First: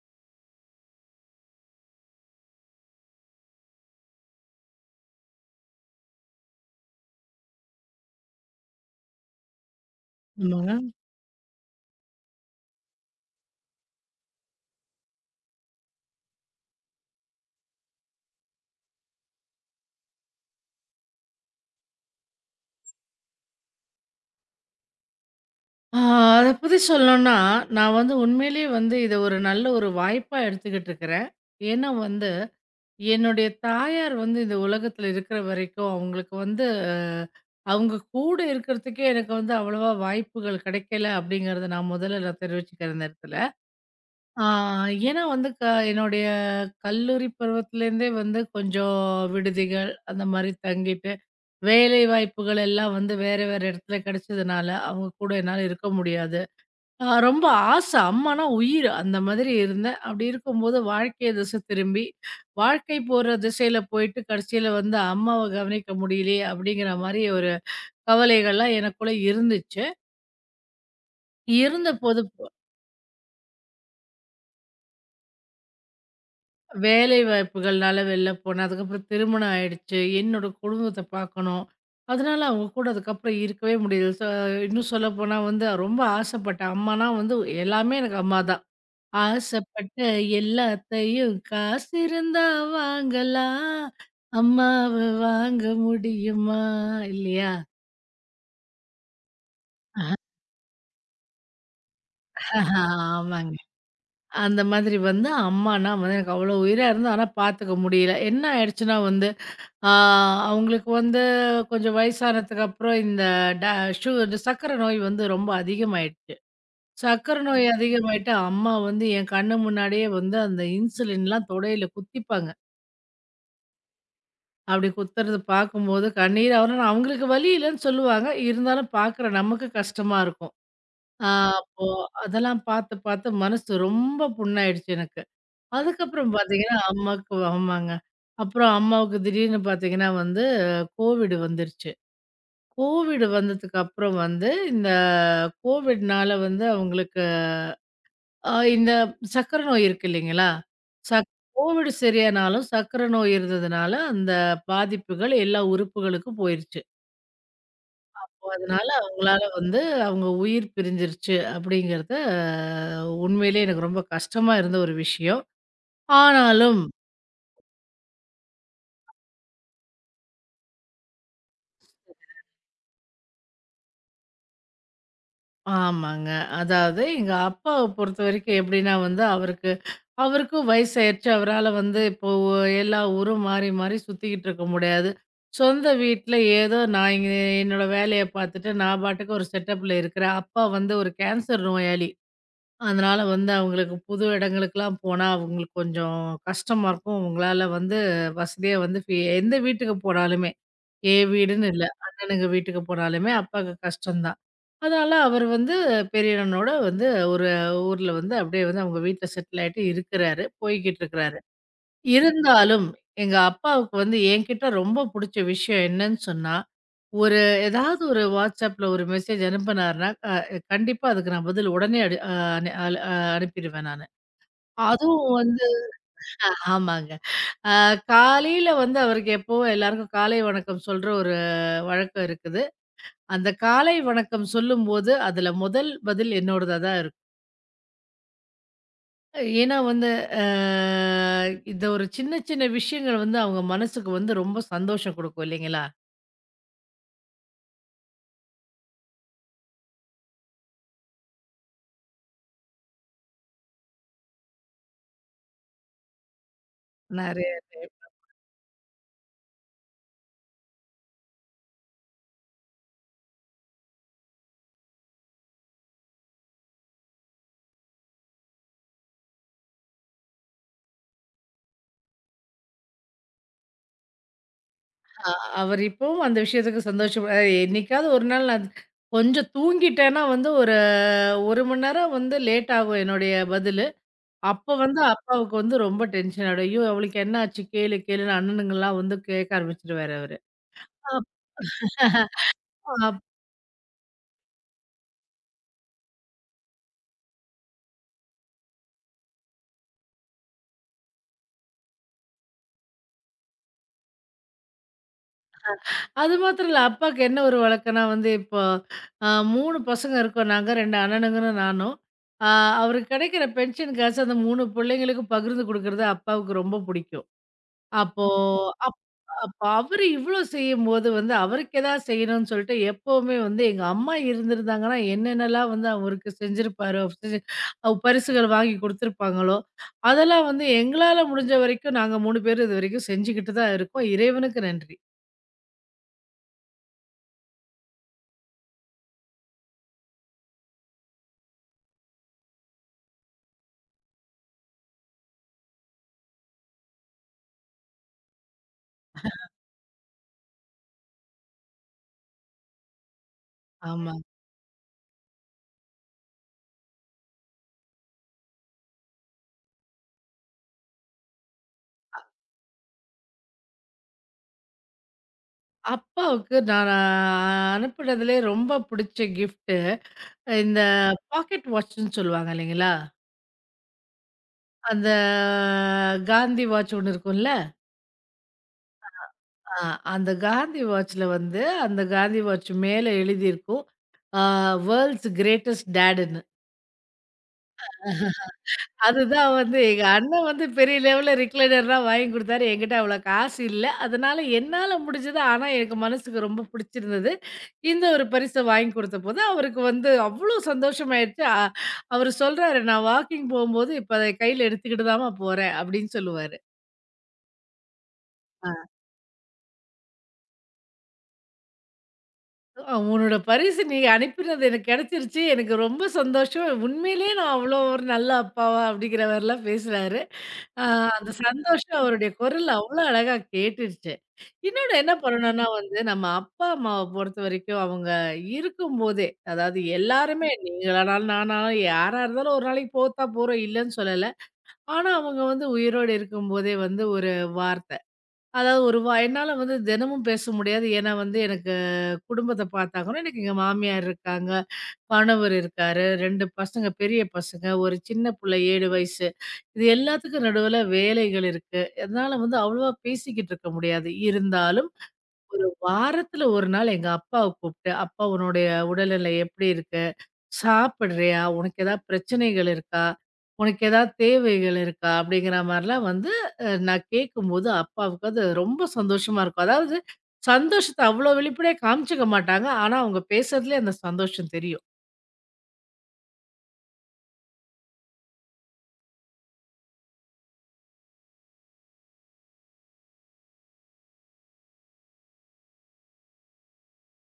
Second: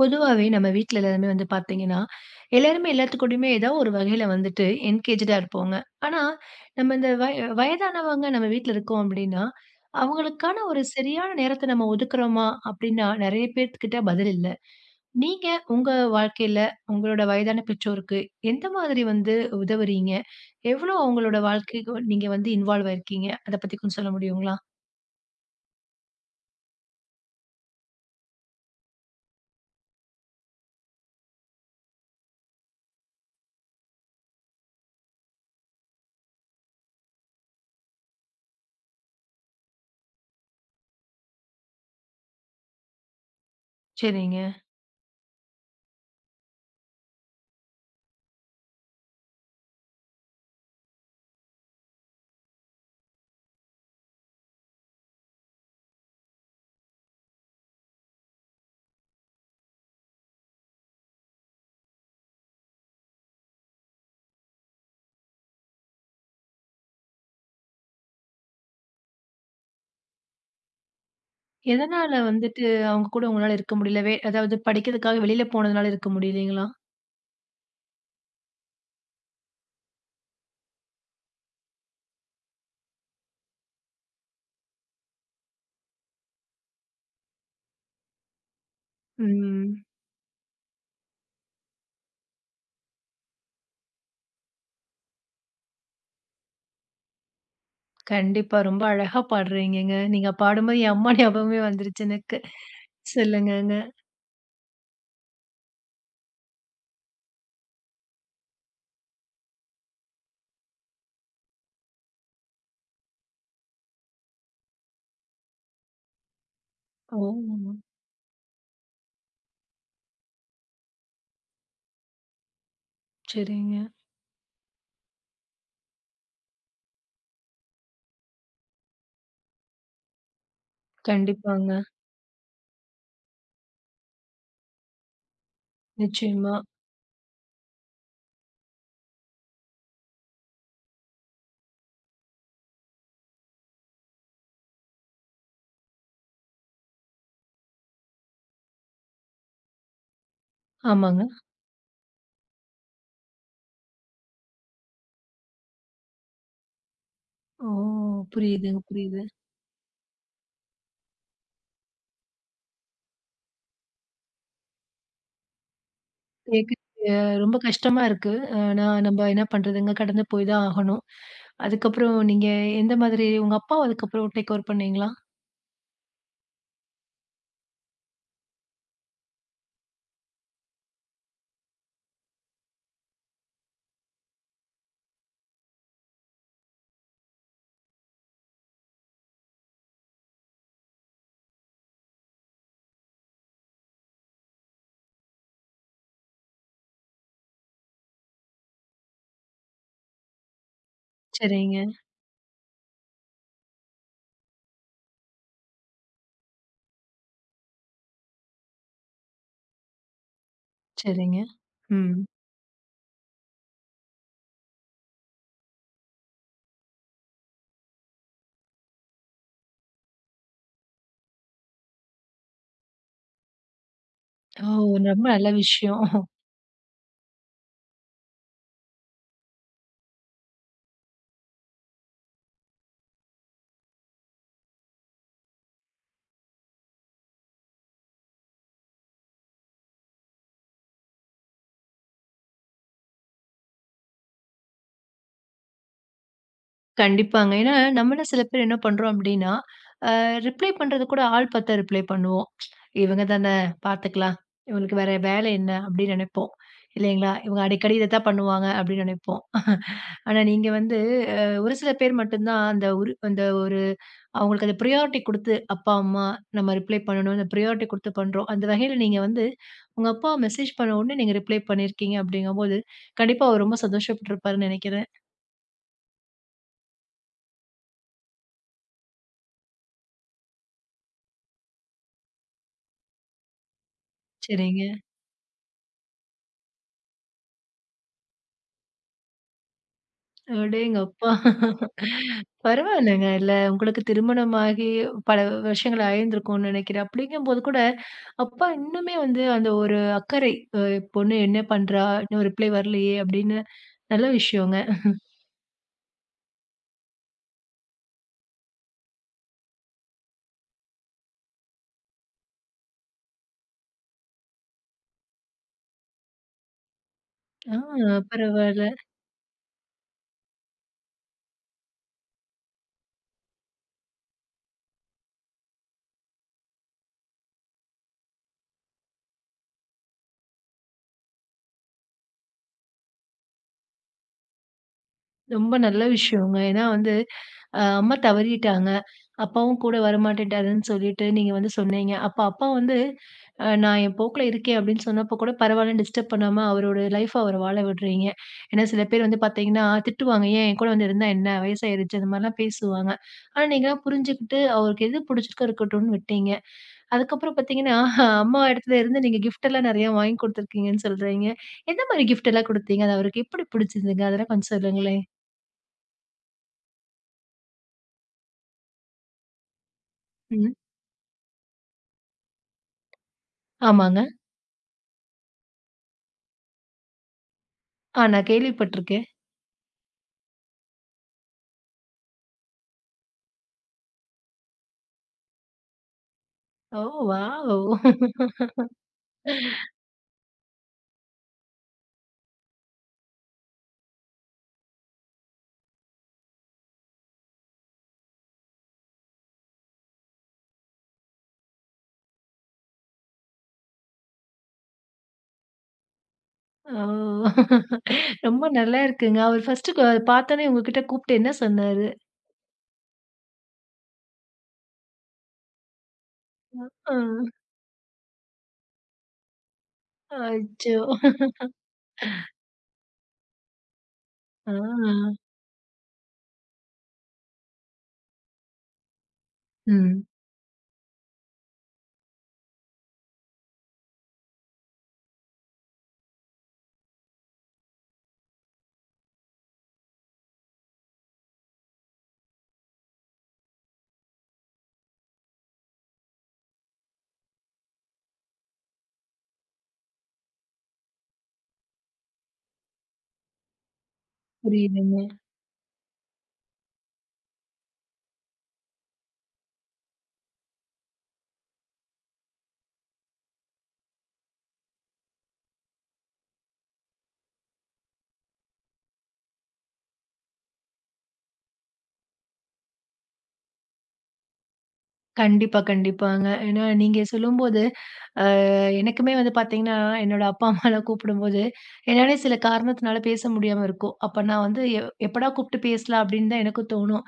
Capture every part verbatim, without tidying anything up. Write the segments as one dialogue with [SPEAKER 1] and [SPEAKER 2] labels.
[SPEAKER 1] பொதுவாவே நம்ம வீட்ல எல்லாருமே வந்து பாத்தீங்கன்னா, எல்லாருமே எல்லாத்துக்கூடயுமே ஏதாவது ஒரு வகையில வந்துட்டு என்கேஜ்டா இருப்போங்க. ஆனா, நம்ம இந்த வய வயதானவங்க நம்ம வீட்ல இருக்கோம் அப்டின்னா, அவங்களுக்கான
[SPEAKER 2] ஆமாங்க.
[SPEAKER 1] ஒரு சரியான நேரத்த நம்ம ஒதுக்குறோமா? அப்டின்னா நெறைய பேத்துக்கிட்ட பதில் இல்ல. நீங்க உங்க வாழ்க்கையில உங்களோட வயதான பெற்றோருக்கு எந்த மாதிரி வந்து உதவுறீங்க? எவ்ளோ அவங்களோட வாழ்க்கைக்கு நீங்க வந்து இன்வால்வ் ஆயிருக்கீங்க? அத பத்தி கொஞ்சம் சொல்ல முடியுங்களா?
[SPEAKER 2] ஆ அத பத்தி சொல்லணும்னா, நான் வந்து உண்மையிலேயே வந்து இத ஒரு நல்ல ஒரு வாய்ப்பா எடுத்துக்கிட்டு இருக்கிறேன். ஏன்னா வந்து, என்னுடைய தாயார் வந்து இந்த உலகத்துல இருக்கிற வரைக்கும், அவங்களுக்கு வந்து அஹ், அவங்க கூட இருக்கிறதுக்கே எனக்கு வந்து அவ்வளவா வாய்ப்புகள் கிடைக்கல அப்படிங்கிறத நான் முதல்ல நான் தெரிவிச்சுக்கிறேன் இந்த இடத்துல. ஆ
[SPEAKER 1] சரிங்க.
[SPEAKER 2] ஏன்னா வந்து க என்னுடைய கல்லூரி பருவத்திலேருந்தே வந்து கொஞ்சம் விடுதிகள் அந்த மாரி தங்கிட்டு, வேலை வாய்ப்புகள் எல்லாம் வந்து வேற வேற இடத்துல கிடைச்சதுனால, அவங்க கூட என்னால இருக்க முடியாது. ஆ ரொம்ப ஆசை. அம்மானா உயிர். அந்த மாதிரி இருந்தேன். அப்படி இருக்கும்போது வாழ்க்கைய திசை திரும்பி, வாழ்க்கை போற திசையில போயிட்டு கடைசியில வந்து அம்மாவ கவனிக்க முடியலையே! அப்படிங்கிற மாரி ஒரு கவலைகள்லாம் எனக்குள்ள இருந்துச்சு.
[SPEAKER 1] எதனால
[SPEAKER 2] இருந்தபோது ப
[SPEAKER 1] வந்துட்டு அவங்க கூட உங்களால இருக்க முடியல? வே அதாவது படிக்கிறதுக்காக வெளியில போனதுனால இருக்க முடியலைங்களா?
[SPEAKER 2] வேலை வாய்ப்புகள்னால வெளில போனேன். அதுக்கப்புறம் திருமணம் ஆயிடுச்சு. என்னோட குடும்பத்த பார்க்கணும். அதனால அவங்க கூட அதுக்கப்புறம் இருக்கவே முடியல. சோ இன்னும் சொல்லப்போனா வந்து ரொம்ப ஆசைப்பட்டேன். அம்மானா வந்து எல்லாமே எனக்கு அம்மா தான்.
[SPEAKER 1] ம்.
[SPEAKER 2] ஆசைப்பட்ட எல்லாத்தையும் காசு இருந்தா வாங்கலாம். அம்மாவ வாங்க முடியுமா? இல்லையா?
[SPEAKER 1] கண்டிப்பா. ரொம்ப அழகா பாடுறீங்கங்க. நீங்க பாடும்போது என் அம்மா ஞாபகமே வந்துருச்சு எனக்கு.
[SPEAKER 2] ஆமாங்க.
[SPEAKER 1] சொல்லுங்கங்க.
[SPEAKER 2] அந்த மாதிரி வந்து அம்மானா வந்து எனக்கு அவ்வளோ உயிரா இருந்தது. ஆனா பார்த்துக்க முடியல. என்ன ஆயிடுச்சுன்னா வந்து, ஆ அவங்களுக்கு வந்து கொஞ்சம் வயசானதுக்கு அப்புறம் இந்த ட ஷு இந்த சர்க்கரை நோய் வந்து ரொம்ப அதிகமாயிடுச்சு.
[SPEAKER 1] ஓ!
[SPEAKER 2] சர்க்கரை நோய் அதிகமாயிட்டு, அம்மா வந்து என் கண்ணு முன்னாடியே வந்து அந்த இன்சுலின்லாம் தொடையில குத்திப்பாங்க.
[SPEAKER 1] சரிங்க.
[SPEAKER 2] அப்படி குத்துறது பார்க்கும்போது கண்ணீர் வரும். அவங்களுக்கு வலி இல்லன்னு சொல்லுவாங்க. இருந்தாலும் பார்க்குற நமக்கு கஷ்டமா இருக்கும். ஆ
[SPEAKER 1] கண்டிப்பாங்க.
[SPEAKER 2] அப்போ அதெல்லாம் பார்த்து, பார்த்து மனசு ரொம்ப புண்ணாயிடுச்சு எனக்கு. அதுக்கப்புறம்
[SPEAKER 1] நிச்சயமா.
[SPEAKER 2] பார்த்தீங்கன்னா, அம்மாக்கு ஆமாங்க. அப்புறம் அம்மாவுக்கு திடீர்னு பார்த்தீங்கன்னா வந்து கோவிட் வந்துருச்சு. கோவிட் வந்ததுக்கு அப்புறம் வந்து இந்த கோவிட்னால வந்து அவங்களுக்கு அ இந்த சர்க்கரை நோய் இருக்கு இல்லைங்களா?
[SPEAKER 1] ஆமாங்க.
[SPEAKER 2] சக் கோவிட் சரியானாலும் சர்க்கரை நோய் இருந்ததுனால அந்த பாதிப்புகள் எல்லா உறுப்புகளுக்கும் போயிருச்சு.
[SPEAKER 1] ஓ! புரியுதுங்க,
[SPEAKER 2] அதனால
[SPEAKER 1] புரியுது.
[SPEAKER 2] அவங்களால வந்து அவங்க உயிர் பிரிஞ்சிருச்சு அப்படிங்கிறத உண்மையிலேயே எனக்கு ரொம்ப கஷ்டமா இருந்த ஒரு விஷயம். ஆனாலும்
[SPEAKER 1] கேட்க ரொம்ப கஷ்டமா இருக்கு. ஆனா நம்ப என்ன பண்றதுங்க, கடந்து போய் தான் ஆகணும். அதுக்கப்புறம் நீங்க எந்த மாதிரி உங்க அப்பாவ அதுக்கப்புறம் டேக் ஓவர் பண்ணீங்களா?
[SPEAKER 2] ஆமாங்க. அதாவது எங்க அப்பாவ பொறுத்தவரைக்கும் எப்படின்னா வந்து அவருக்கு அவருக்கும் வயசாயிருச்சு. அவரால வந்து இப்போ ஒ- எல்லா ஊரும் மாறி, மாறி சுத்திக்கிட்டு இருக்க முடியாது. சொந்த வீட்ல ஏதோ நான் இங்க என்னோட வேலைய பார்த்துட்டு நான் பாட்டுக்கு ஒரு செட்டப்ல இருக்கிறேன். அப்பா வந்து ஒரு கேன்சர் நோயாளி. அதனால வந்து அவங்களுக்கு புது இடங்களுக்குலாம் போனா, அவங்களுக்கு கொஞ்சம் கஷ்டமா இருக்கும். அவங்களால வந்து வசதியா வந்து ஃபி எந்த வீட்டுக்கு போனாலுமே, என் வீடுன்னு
[SPEAKER 1] சரிங்க,
[SPEAKER 2] இல்ல. அண்ணனுங்க வீட்டுக்கு போனாலுமே அப்பாக்கு கஷ்டம் தான். அதனால அவர் வந்து பெரிய அண்ணனோட வந்து ஒரு ஊர்ல வந்து அப்படியே வந்து அவங்க வீட்ல செட்டில் ஆயிட்டு இருக்கிறாரு. போய்க்கிட்டு
[SPEAKER 1] சரிங்க.
[SPEAKER 2] இருக்கிறாரு.
[SPEAKER 1] ம்.
[SPEAKER 2] இருந்தாலும் எங்க அப்பாவுக்கு வந்து என்கிட்ட ரொம்ப புடிச்ச விஷயம் என்னன்னு சொன்னா, ஒரு ஏதாவது ஒரு WhatsAppல ஒரு மெசேஜ் அனுப்புனாருன்னா, அ கண்டிப்பா அதுக்கு நான் பதில் உடனே அடு அ அனு அல் அ அனுப்பிடுவேன் நானு.
[SPEAKER 1] ஓ! ரொம்ப
[SPEAKER 2] அதுவும்
[SPEAKER 1] நல்ல
[SPEAKER 2] வந்து
[SPEAKER 1] விஷயம்.
[SPEAKER 2] ஆமாங்க. அ காலையில வந்து அவருக்கு எப்பவும் எல்லாருக்கும் காலை வணக்கம் சொல்ற ஒரு வழக்கம் இருக்குது. அந்த காலை வணக்கம் சொல்லும்போது, அதுல முதல் பதில் என்னோடதா தான் இருக்கும். ஏன்னா வந்து அ இந்த ஒரு சின்ன சின்ன விஷயங்கள் வந்து அவங்க மனசுக்கு வந்து ரொம்ப சந்தோஷம் குடுக்கும் இல்லைங்களா?
[SPEAKER 1] கண்டிப்பாங்க. ஏன்னா, நம்மலாம் சில பேர் என்ன பண்றோம் அப்டின்னா, அ ரிப்ளை பண்றது கூட ஆள் பாத்தா ரிப்ளை பண்ணுவோம். இவங்க தான பாத்துக்கலாம். இவங்களுக்கு வேற வேலை என்ன அப்டின்னு நெனைப்போம். இல்லைங்களா?
[SPEAKER 2] நெறைய
[SPEAKER 1] இவங்க அடிக்கடி இத தான் பண்ணுவாங்க அப்டின்னு நெனைப்போம். ஆனா நீங்க வந்து அ ஒரு சில பேர் மட்டும் தான் அந்த ஒரு அந்த ஒரு அவங்களுக்கு அந்த பிரையாரிட்டி குடுத்து, அப்பா, அம்மா நம்ம ரிப்ளை பண்ணணும். அந்த பிரையாரிட்டி குடுத்து பண்றோம். அந்த வகையில நீங்க வந்து உங்க அப்பா மெசேஜ் பண்ண உடனே நீங்க ரிப்ளை பண்ணியிருக்கீங்க அப்டிங்கும்போது, கண்டிப்பா அவர் ரொம்ப சந்தோஷப்பட்டுருப்பாருன்னு நெனைக்கிறேன்.
[SPEAKER 2] அ அவர் இப்பவும் அந்த விஷயத்துக்கு சந்தோஷம். அ என்னைக்காவது ஒரு நாள் நான் கொஞ்சம் தூங்கிட்டேன்னா வந்து ஒரு 1 மணி நேரம் வந்து லேட் ஆகும் என்னுடைய பதிலு. அப்ப
[SPEAKER 1] சரிங்க.
[SPEAKER 2] வந்து அப்பாவுக்கு வந்து ரொம்ப டென்ஷன் ஆயிடும். ஐயோ! அவளுக்கு என்ன ஆச்சு கேளு கேளுன்னு அண்ணனுங்கலாம் வந்து கேட்க ஆரம்பிச்சுருவாரு அவரு. அப்
[SPEAKER 1] அடேங்கப்பா!
[SPEAKER 2] அப்
[SPEAKER 1] பரவாயில்லங்க. இல்ல உங்களுக்கு திருமணமாகி பல வருஷங்கள் ஆயிருந்திருக்கும்னு நெனைக்கிறேன். அப்படிங்கும்போது கூட, அப்பா இன்னுமே வந்து அந்த ஒரு அக்கறை, அ "பொண்ணு என்ன பண்றா? இன்னும் ரிப்ளை வரலையே!" அப்படின்னு நல்ல விஷயங்க.
[SPEAKER 2] அது மாத்திரம் இல்ல அப்பாக்கு என்ன ஒரு வழக்கம்னா வந்து இப்போ அ மூன்று பசங்க இருக்கோம் நாங்க ரெண்டு அண்ணனுங்கன்னு நானும். அ அவருக்கு கிடைக்கிற பென்ஷன் காசு அந்த மூன்று பிள்ளைங்களுக்கும் பகிர்ந்து குடுக்குறது அப்பாவுக்கு ரொம்ப பிடிக்கும்.
[SPEAKER 1] ஆ
[SPEAKER 2] அப்போ
[SPEAKER 1] பரவால்ல.
[SPEAKER 2] அப் அப்ப அவரு இவ்ளோ செய்யும்போது வந்து, அவருக்கு ஏதாவது செய்யணும்னு சொல்லிட்டு எப்பவுமே வந்து எங்க அம்மா இருந்திருந்தாங்கன்னா, என்னென்னலாம் வந்து அவருக்கு செஞ்சிருப்பாரோ, செஞ்சு அ பரிசுகள் வாங்கி குடுத்துருப்பாங்களோ, அதெல்லாம் வந்து எங்களால முடிஞ்ச வரைக்கும் நாங்க மூன்று பேரும் இதுவரைக்கும் செஞ்சுகிட்டு தான் இருக்கோம். இறைவனுக்கு நன்றி.
[SPEAKER 1] ரொம்ப நல்ல விஷயங்க. ஏன்னா வந்து, அ அம்மா தவறிட்டாங்க. அப்பாவும் கூட வரமாட்டேன்ட்டாருன்னு சொல்லிட்டு நீங்க வந்து சொன்னீங்க. அப்ப அப்பா வந்து, "அ நான் என் போக்குல இருக்கேன்" அப்படின்னு சொன்னப்போ கூட பரவாயில்லன்னு டிஸ்டர்ப் பண்ணாம அவரோட லைஃப அவர வாழ விடுறீங்க. ஏன்னா சில பேர் வந்து பார்த்தீங்கன்னா, திட்டுவாங்க. "ஏன் என் கூட வந்து இருந்தா என்ன? வயசாயிருச்சு" அந்த மாரிலாம் பேசுவாங்க. ஆனா நீங்கலாம்
[SPEAKER 2] ஆமா.
[SPEAKER 1] புரிஞ்சுகிட்டு, அவருக்கு எது புடிச்சிருக்கோ இருக்கட்டும்னு விட்டீங்க. அதுக்கப்புறம் பார்த்தீங்கன்னா, அம்மா இடத்துல இருந்து நீங்க கிஃப்ட்டெல்லாம் நெறையா வாங்கி குடுத்துருக்கீங்கன்னு சொல்றீங்க. எந்த மாரி கிஃப்ட்டெல்லாம் குடுத்தீங்க? அது அவருக்கு எப்படி புடிச்சிருந்ததுங்க? அதெல்லாம் கொஞ்சம் சொல்லுங்களேன்.
[SPEAKER 2] அப்பாவுக்கு நான் அனுப்புனதுலயே ரொம்ப பிடிச்ச கிஃப்ட்டு,
[SPEAKER 1] ம்.
[SPEAKER 2] இந்த பாக்கெட் வாட்ச்ன்னு சொல்லுவாங்க இல்லைங்களா?
[SPEAKER 1] ஆமாங்க.
[SPEAKER 2] அந்த காந்தி வாட்ச் ஒண்ணு இருக்கும்ல.
[SPEAKER 1] ஆ நான் கேள்விப்பட்டுருக்கேன்.
[SPEAKER 2] ஆ, அந்த காந்தி வாட்ச்ல வந்து, அந்த காந்தி வாட்ச் மேல எழுதியிருக்கும். ஆ வேர்ல்ட்ஸ் கிரேட்டஸ்ட் டாடுன்னு.
[SPEAKER 1] ஓ! வாவ்!
[SPEAKER 2] அதுதான் வந்து எங்க அண்ணன் வந்து பெரிய லெவல்ல ரிக்ளைனர்லாம் வாங்கி குடுத்தாரு. என்கிட்ட அவ்வளோ காசு இல்ல. அதனால என்னால முடிஞ்சது, ஆனா எனக்கு மனசுக்கு ரொம்ப பிடிச்சிருந்தது. இந்த ஒரு பரிச வாங்கி குடுத்தபோது, அவருக்கு வந்து அவ்வளோ சந்தோஷமாயிடுச்சு. அ அவரு சொல்றாரு, "நான் வாக்கிங் போம்போது, இப்ப அத கையில எடுத்துக்கிட்டு தாம்மா போறேன்" அப்படின்னு சொல்லுவாரு.
[SPEAKER 1] ஓ! ரொம்ப நல்லா இருக்குங்க. அவர் ஃபர்ஸ்ட்டு க பார்த்தோனே உங்ககிட்ட கூப்பிட்டு என்ன சொன்னாரு?
[SPEAKER 2] அ உன்னோட பரிசு நீ அனுப்பினது எனக்கு கிடைச்சிருச்சு. எனக்கு ரொம்ப சந்தோஷம்.
[SPEAKER 1] ஆ.
[SPEAKER 2] உண்மையிலேயே நான் அவ்வளோ ஒரு நல்ல அப்பாவா அப்படிங்கிற மாரிலாம் பேசுறாரு. அ
[SPEAKER 1] அச்சோ!
[SPEAKER 2] அந்த சந்தோஷம் அவருடைய குரல்ல அவ்வளோ அழகா கேட்டுருச்சு. இன்னொன்னு என்ன
[SPEAKER 1] ஆ.
[SPEAKER 2] பண்ணணும்னா வந்து நம்ம அப்பா, அம்மாவ பொறுத்தவரைக்கும் அவங்க இருக்கும்போதே, அதாவது
[SPEAKER 1] ம்.
[SPEAKER 2] எல்லாருமே நீங்களானாலும், நானாலும் யாரா இருந்தாலும் ஒரு நாளைக்கு போத்தா போறோம் இல்லன்னு சொல்லல. ஆனா அவங்க வந்து உயிரோடு இருக்கும்போதே வந்து ஒரு வார்த்த. அதாவது ஒரு வா என்னால வந்து தினமும் பேச முடியாது. ஏன்னா வந்து எனக்கு குடும்பத்த பார்த்தாகணும். எனக்கு எங்க மாமியார் இருக்காங்க, கணவர் இருக்காரு, ரெண்டு பசங்க, பெரிய பசங்க, ஒரு சின்ன புள்ள ஏழு வயசு. இது எல்லாத்துக்கும் நடுவுல வேலைகள் இருக்கு. அதனால வந்து அவ்வளவா பேசிக்கிட்டு இருக்க முடியாது. இருந்தாலும்
[SPEAKER 1] புரியுதுங்க.
[SPEAKER 2] ஒரு வாரத்துல ஒரு நாள் எங்க அப்பாவ கூப்பிட்டு, "அப்பா உன்னுடைய உடல்நிலை எப்படி இருக்கு? சாப்பிடுறியா? உனக்கு ஏதாவது பிரச்சனைகள் இருக்கா? உனக்கு ஏதாவது தேவைகள் இருக்கா?" அப்படிங்கிற மாரிலாம் வந்து அ நான் கேட்கும்போது, அப்பாவுக்கு அது ரொம்ப சந்தோஷமா இருக்கும். அதாவது சந்தோஷத்த அவ்வளோ வெளிப்படையா காமிச்சுக்க மாட்டாங்க. ஆனா, அவங்க பேசுறதுலயே அந்த சந்தோஷம் தெரியும்.
[SPEAKER 1] கண்டிப்பா, கண்டிப்பாங்க. ஏன்னா நீங்க சொல்லும்போது எனக்குமே வந்து பார்த்தீங்கன்னா, என்னோட அப்பா, அம்மாலாம் கூப்பிடும்போது, என்னாலயே சில காரணத்தினால பேச முடியாம இருக்கும். அப்ப நான் வந்து எ எப்படா கூப்பிட்டு பேசலாம் அப்படின்னு தான் எனக்கும் தோணும்.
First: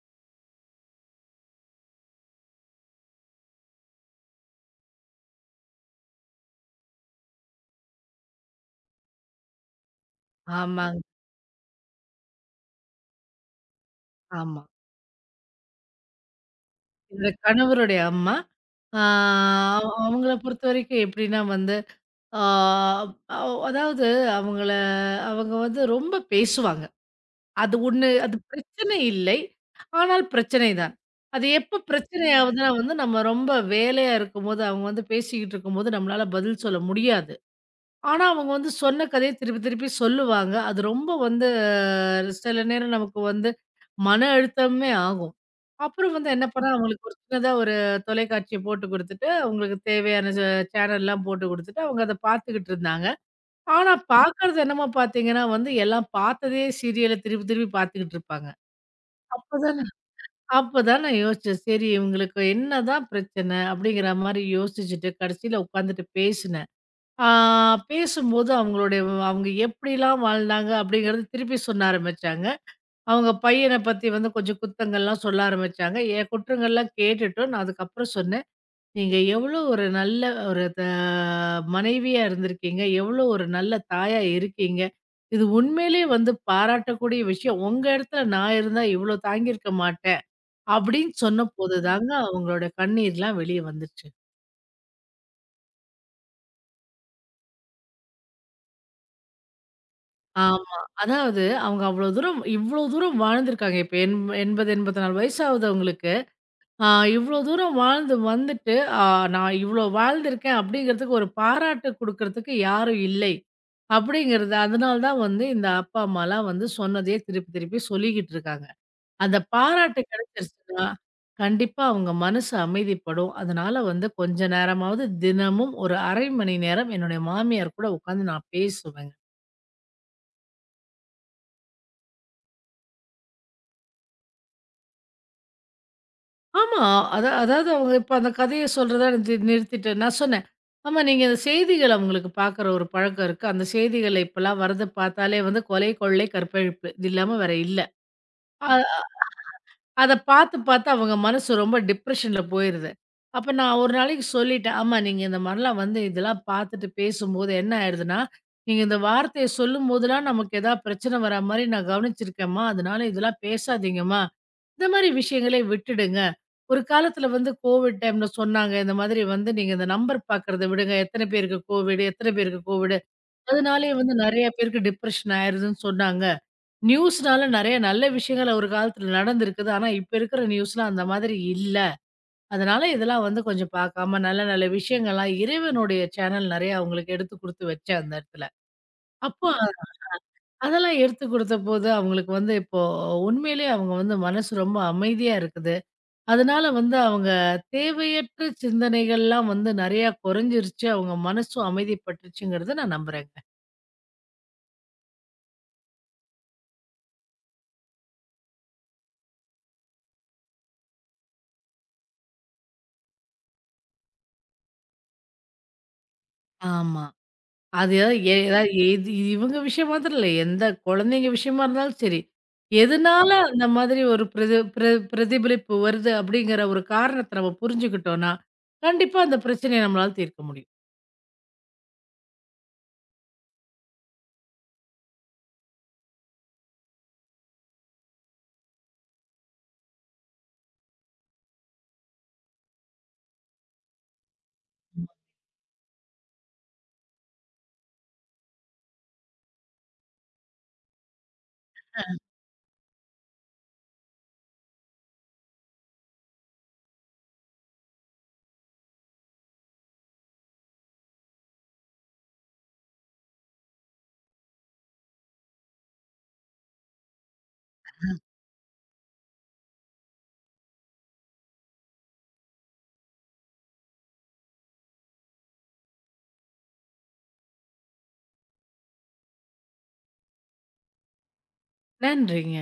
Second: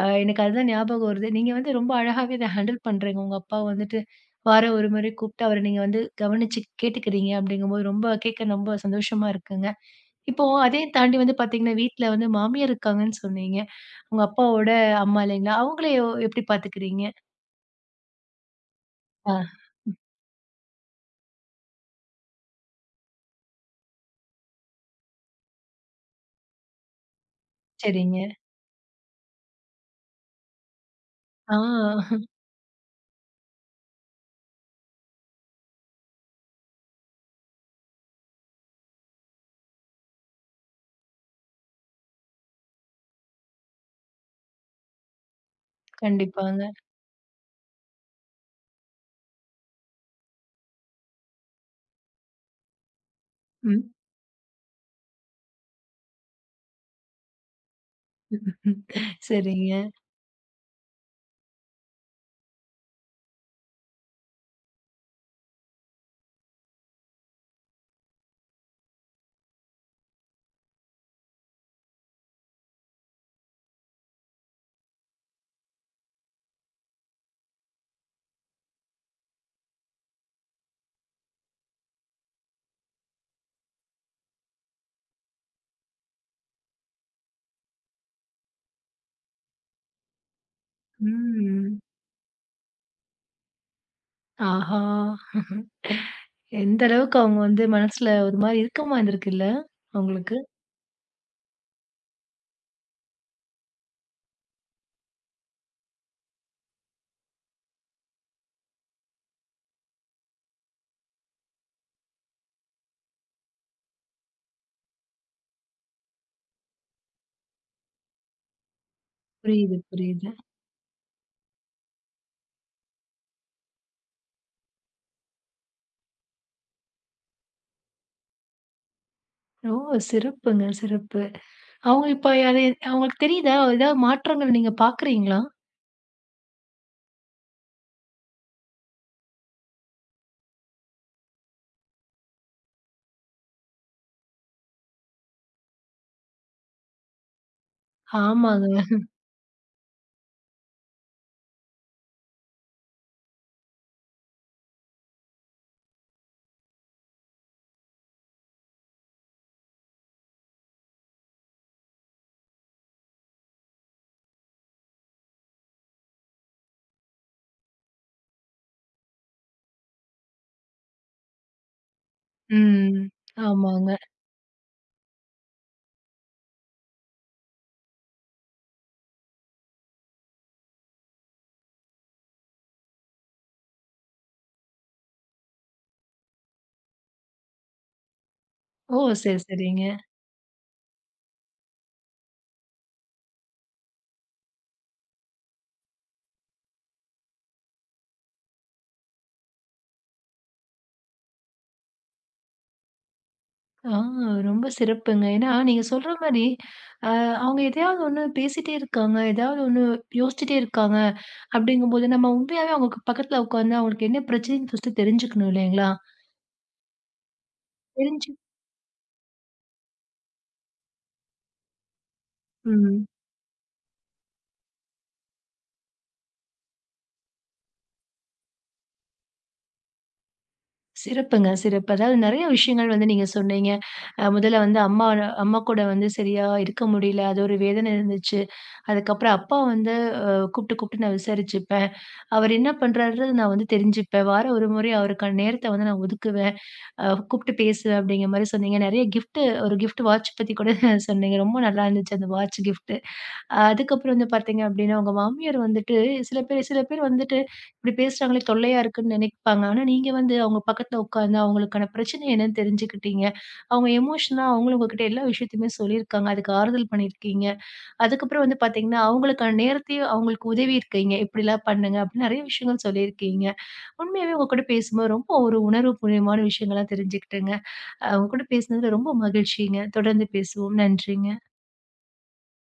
[SPEAKER 1] அ எனக்கு அதுதான் ஞாபகம் வருது. நீங்க வந்து ரொம்ப அழகாவே இத ஹேண்டில் பண்றீங்க. உங்க அப்பாவ வந்துட்டு வாரம் ஒரு முறை கூப்பிட்டு அவர நீங்க வந்து கவனிச்சு கேட்டுக்கிறீங்க அப்படிங்கும்போது, ரொம்ப கேட்க ரொம்ப சந்தோஷமா இருக்குங்க. இப்போ அதையும்
[SPEAKER 2] ஆமாங்க.
[SPEAKER 1] தாண்டி வந்து பார்த்தீங்கன்னா, வீட்ல வந்து மாமியார் இருக்காங்கன்னு சொன்னீங்க. உங்க
[SPEAKER 2] ஆமா.
[SPEAKER 1] அப்பாவோட அம்மா இல்லைங்களா? அவங்கள எ எப்படி பார்த்துக்கிறீங்க?
[SPEAKER 2] என்னோட கணவருடைய அம்மா. ஆ
[SPEAKER 1] ஆ
[SPEAKER 2] அவ் அவங்கள பொறுத்தவரைக்கும் எப்படின்னா வந்து, ஆ அவ் அதாவது அவங்கள அவங்க வந்து ரொம்ப பேசுவாங்க. அது ஒண்ணு
[SPEAKER 1] சரிங்க.
[SPEAKER 2] அது பிரச்சனை இல்லை. ஆனால் பிரச்சனை தான். அது
[SPEAKER 1] ஆ
[SPEAKER 2] எப்ப பிரச்சனை ஆவுதுன்னா வந்து, நம்ம ரொம்ப வேலையா இருக்கும்போது, அவங்க வந்து பேசிக்கிட்டு இருக்கும்போது நம்மளால பதில் சொல்ல முடியாது. ஆனா, அவங்க வந்து சொன்ன கதைய திருப்பி திருப்பி சொல்லுவாங்க. அது ரொம்ப வந்து அஹ், சில நேரம் நமக்கு வந்து மன அழுத்தமே ஆகும். அப்புறம் வந்து என்ன
[SPEAKER 1] கண்டிப்பாங்க.
[SPEAKER 2] பண்ணா, அவங்களுக்கு ஒரு சின்னதா ஒரு தொலைக்காட்சிய போட்டு குடுத்துட்டு, அவங்களுக்கு தேவையான ச சேனல்லாம் போட்டு குடுத்துட்டு, அவங்க அத பார்த்துக்கிட்டு இருந்தாங்க.
[SPEAKER 1] ம்.
[SPEAKER 2] ஆனா, பாக்குறது என்னமா பாத்தீங்கன்னா வந்து, எல்லாம் பாத்ததே சீரியல திருப்பி திருப்பி பாத்துக்கிட்டு இருப்பாங்க.
[SPEAKER 1] ம். சரிங்க.
[SPEAKER 2] அப்பதானே அப்பதான் நான் யோசிச்சேன். சரி இவங்களுக்கு என்னதான் பிரச்சனை? அப்படிங்கிற மாரி யோசிச்சுட்டு கடைசியில உட்காந்துட்டு பேசினேன். ஆ பேசும்போது அவங்களுடைய அவங்க எப்படிலாம் வாழ்ந்தாங்க அப்படிங்கிறது திருப்பி சொன்ன ஆரம்பிச்சாங்க. அவங்க பையன பத்தி வந்து கொஞ்சம் குத்தங்கள்லாம் சொல்ல ஆரம்பிச்சாங்க. என் குற்றங்கள்லாம் கேட்டுட்டு நான் அதுக்கப்புறம் சொன்னேன். நீங்க எவ்வளோ ஒரு நல்ல ஒரு த மனைவியா இருந்திருக்கீங்க. எவ்வளோ ஒரு நல்ல தாயா இருக்கீங்க. இது உண்மையிலேயே வந்து பாராட்டக்கூடிய விஷயம். உங்க இடத்துல நான் இருந்தா இவ்வளோ தாங்கியிருக்க மாட்டேன். அப்படின்னு சொன்ன போது
[SPEAKER 1] ம்.
[SPEAKER 2] தாங்க அவங்களோட கண்ணீர்லாம் வெளிய வந்துச்சு.
[SPEAKER 1] ஆஹா! எந்த அளவுக்கு அவங்க வந்து மனசுல ஒரு மாரி இறுக்கமா இருந்திருக்குல்ல? அவங்களுக்கு.
[SPEAKER 2] ஆமா. அதாவது அவங்க அவ்வளோ தூரம் இவ்வளோ தூரம் வாழ்ந்திருக்காங்க. இப்ப எண் எண்பது, எண்பத்தி நான்கு வயசு ஆகுது அவங்களுக்கு. ஆ இவ்வளோ தூரம் வாழ்ந்து வந்துட்டு, ஆ நான் இவ்வளோ வாழ்ந்திருக்கேன் அப்படிங்கிறதுக்கு ஒரு பாராட்டு குடுக்குறதுக்கு யாரும் இல்லை. அப்படிங்கிறது அதனால தான் வந்து இந்த அப்பா, அம்மாலாம் வந்து சொன்னதையே திருப்பி திருப்பி சொல்லிக்கிட்டு இருக்காங்க. அந்த
[SPEAKER 1] புரியுது,
[SPEAKER 2] பாராட்டு
[SPEAKER 1] புரியுது.
[SPEAKER 2] கிடைச்சிருச்சுன்னா, கண்டிப்பா அவங்க மனசு அமைதிப்படும். அதனால வந்து கொஞ்ச நேரமாவது தினமும் ஒரு அரை மணி நேரம் என்னுடைய மாமியார் கூட உட்காந்து நான் பேசுவேங்க.
[SPEAKER 1] ஓ! சிறப்புங்க, சிறப்பு. அவங்க இப்ப அது அவங்களுக்கு தெரியுதா? ஏதாவது மாற்றங்கள் நீங்க பார்க்குறீங்களா?
[SPEAKER 2] ஆமா. அதா அதாவது அவங்க இப்ப அந்த கதைய சொல்றத நிறுத்தி நிறுத்திட்டு நான் சொன்னேன். ஆமா நீங்க அந்த செய்திகள அவங்களுக்கு பார்க்குற ஒரு பழக்கம் இருக்கு. அந்த செய்திகள்ல இப்பலாம் வரத பார்த்தாலே வந்து கொலை, கொள்ளை, கற்பழிப்பு. இது இல்லாம வேற இல்ல.
[SPEAKER 1] ஆமாங்க.
[SPEAKER 2] அ அத பார்த்து, பார்த்து அவங்க மனசு ரொம்ப டிப்ரஷன்ல போயிருது. அப்ப நான் ஒரு நாளைக்கு சொல்லிட்டேன். ஆமா, நீங்க இந்த மாரிலாம் வந்து இதெல்லாம் பார்த்துட்டு பேசும்போது என்ன ஆயிடுதுன்னா, நீங்க இந்த வார்த்தைய சொல்லும்போதெல்லாம் நமக்கு ஏதா பிரச்சனை வரா மாரி நான் கவனிச்சிருக்கேம்மா. அதனால இதெல்லாம் பேசாதீங்கம்மா. இந்த மாரி விஷயங்களே விட்டுடுங்க. ஒரு காலத்துல வந்து கோவிட் டைம்ல சொன்னாங்க. இந்த மாதிரி வந்து நீங்க இந்த நம்பர் பார்க்கறத விடுங்க. எத்தனை பேருக்கு கோவிட் எத்தனை பேருக்கு கோவிட்.
[SPEAKER 1] ம். ஆமாங்க.
[SPEAKER 2] அதனாலேயே வந்து நெறைய பேருக்கு டிப்ரஷன் ஆயிருதுன்னு சொன்னாங்க. நியூஸ்னால நெறைய நல்ல விஷயங்கள் ஒரு காலத்துல நடந்திருக்குது. ஆனா, இப்ப இருக்கிற நியூஸ்ல அந்த மாதிரி இல்ல. அதனால இதெல்லாம் வந்து கொஞ்சம் பார்க்காம நல்ல நல்ல விஷயங்கள்லாம் இறைவனுடைய சேனல் நெறைய அவங்களுக்கு எடுத்து குடுத்து வச்சேன் அந்த இடத்துல.
[SPEAKER 1] ஓ! சரி,
[SPEAKER 2] அப்போ அ-
[SPEAKER 1] சரிங்க.
[SPEAKER 2] அதெல்லாம் எடுத்து குடுத்தபோது அவங்களுக்கு வந்து இப்போ உண்மையிலேயே அவங்க வந்து மனசு ரொம்ப அமைதியா இருக்குது. அதனால வந்து அவங்க தேவையற்ற சிந்தனைகள்லாம் வந்து நெறையா குறைஞ்சிருச்சு. அவங்க மனசும் அமைதிப்பட்டுச்சுங்கிறத நான் நம்புறேங்க.
[SPEAKER 1] ஆ ரொம்ப சிறப்புங்க. ஏன்னா, நீங்க சொல்ற மாரி, அ அவங்க எதையாவது ஒண்ணு பேசிட்டே இருக்காங்க, ஏதாவது ஒண்ணு யோசிச்சுட்டே இருக்காங்க. அப்படிங்கும்போது, நம்ம உண்மையாவே அவங்களுக்கு பக்கத்துல உட்கார்ந்து அவங்களுக்கு என்ன பிரச்சனைன்னு ஃபர்ஸ்ட்டு தெரிஞ்சுக்கணும் இல்லைங்களா?
[SPEAKER 2] ஆமா. அது எ
[SPEAKER 1] தெரிஞ்சு
[SPEAKER 2] ஏதாவது எது இவங்க விஷயம் மாத்திரம் இல்ல. எந்த குழந்தைங்க விஷயமா இருந்தாலும் சரி.
[SPEAKER 1] ம்.
[SPEAKER 2] எதனால ஆமா. அந்த மாதிரி ஒரு பிரதி பிர பிரதிபலிப்பு வருது அப்படிங்கிற ஒரு காரணத்த நம்ம புரிஞ்சுக்கிட்டோம்னா, கண்டிப்பா அந்த பிரச்சனைய நம்மளால தீர்க்க முடியும்.
[SPEAKER 1] சிறப்புங்க, சிறப்பு. அதாவது நெறைய விஷயங்கள் வந்து நீங்க சொன்னீங்க. அ முதல்ல வந்து அம்மா அம்மா கூட வந்து சரியா இருக்க முடியல. அது ஒரு வேதனை இருந்துச்சு. அதுக்கப்புறம் அப்பா வந்து அ கூப்பிட்டு கூப்பிட்டு நான் விசாரிச்சுப்பேன். அவர் என்ன பண்றாருன்றது நான் வந்து தெரிஞ்சுப்பேன். வாரம் ஒரு முறை அவருக்கான நேரத்த வந்து நான் ஒதுக்குவேன். அ கூப்பிட்டு பேசுவேன் அப்படிங்கிற மாரி சொன்னீங்க. நெறைய கிஃப்ட் ஒரு கிஃப்ட் வாட்ச் பத்தி கூட சொன்னீங்க. ரொம்ப நல்லா இருந்துச்சு அந்த வாட்ச் கிஃப்ட். அதுக்கப்புறம் வந்து பார்த்தீங்க அப்படின்னா, உங்க மாமியார் வந்துட்டு சில பேர் சில பேர் வந்துட்டு இப்படி பேசுறாங்களே தொல்லையா இருக்குன்னு நினைப்பாங்க. ஆனா நீங்க வந்து அவங்க பக்கத்துல உட்கார்ந்து அவங்களுக்கான பிரச்சனை என்னன்னு தெரிஞ்சுக்கிட்டீங்க. அவங்க எமோஷனா அவங்களும் உங்ககிட்ட எல்லா விஷயத்தையுமே சொல்லியிருக்காங்க. அதுக்கு ஆறுதல் பண்ணியிருக்கீங்க. அதுக்கப்புறம் வந்து பார்த்தீங்கன்னா, அவங்களுக்கான நேரத்தையும் அவங்களுக்கு உதவி இருக்கீங்க. இப்படிலாம் பண்ணுங்க அப்படின்னு நெறைய விஷயங்கள் சொல்லியிருக்கீங்க. உண்மையாவே உங்க கூட பேசும்போது ரொம்ப ஒரு உணர்வுபூர்வமான விஷயங்கள்லாம் தெரிஞ்சுக்கிட்டேங்க. அ உங்க கூட பேசினதுல ரொம்ப மகிழ்ச்சிங்க. தொடர்ந்து பேசுவோம். நன்றிங்க.
[SPEAKER 2] நன்றிங்க.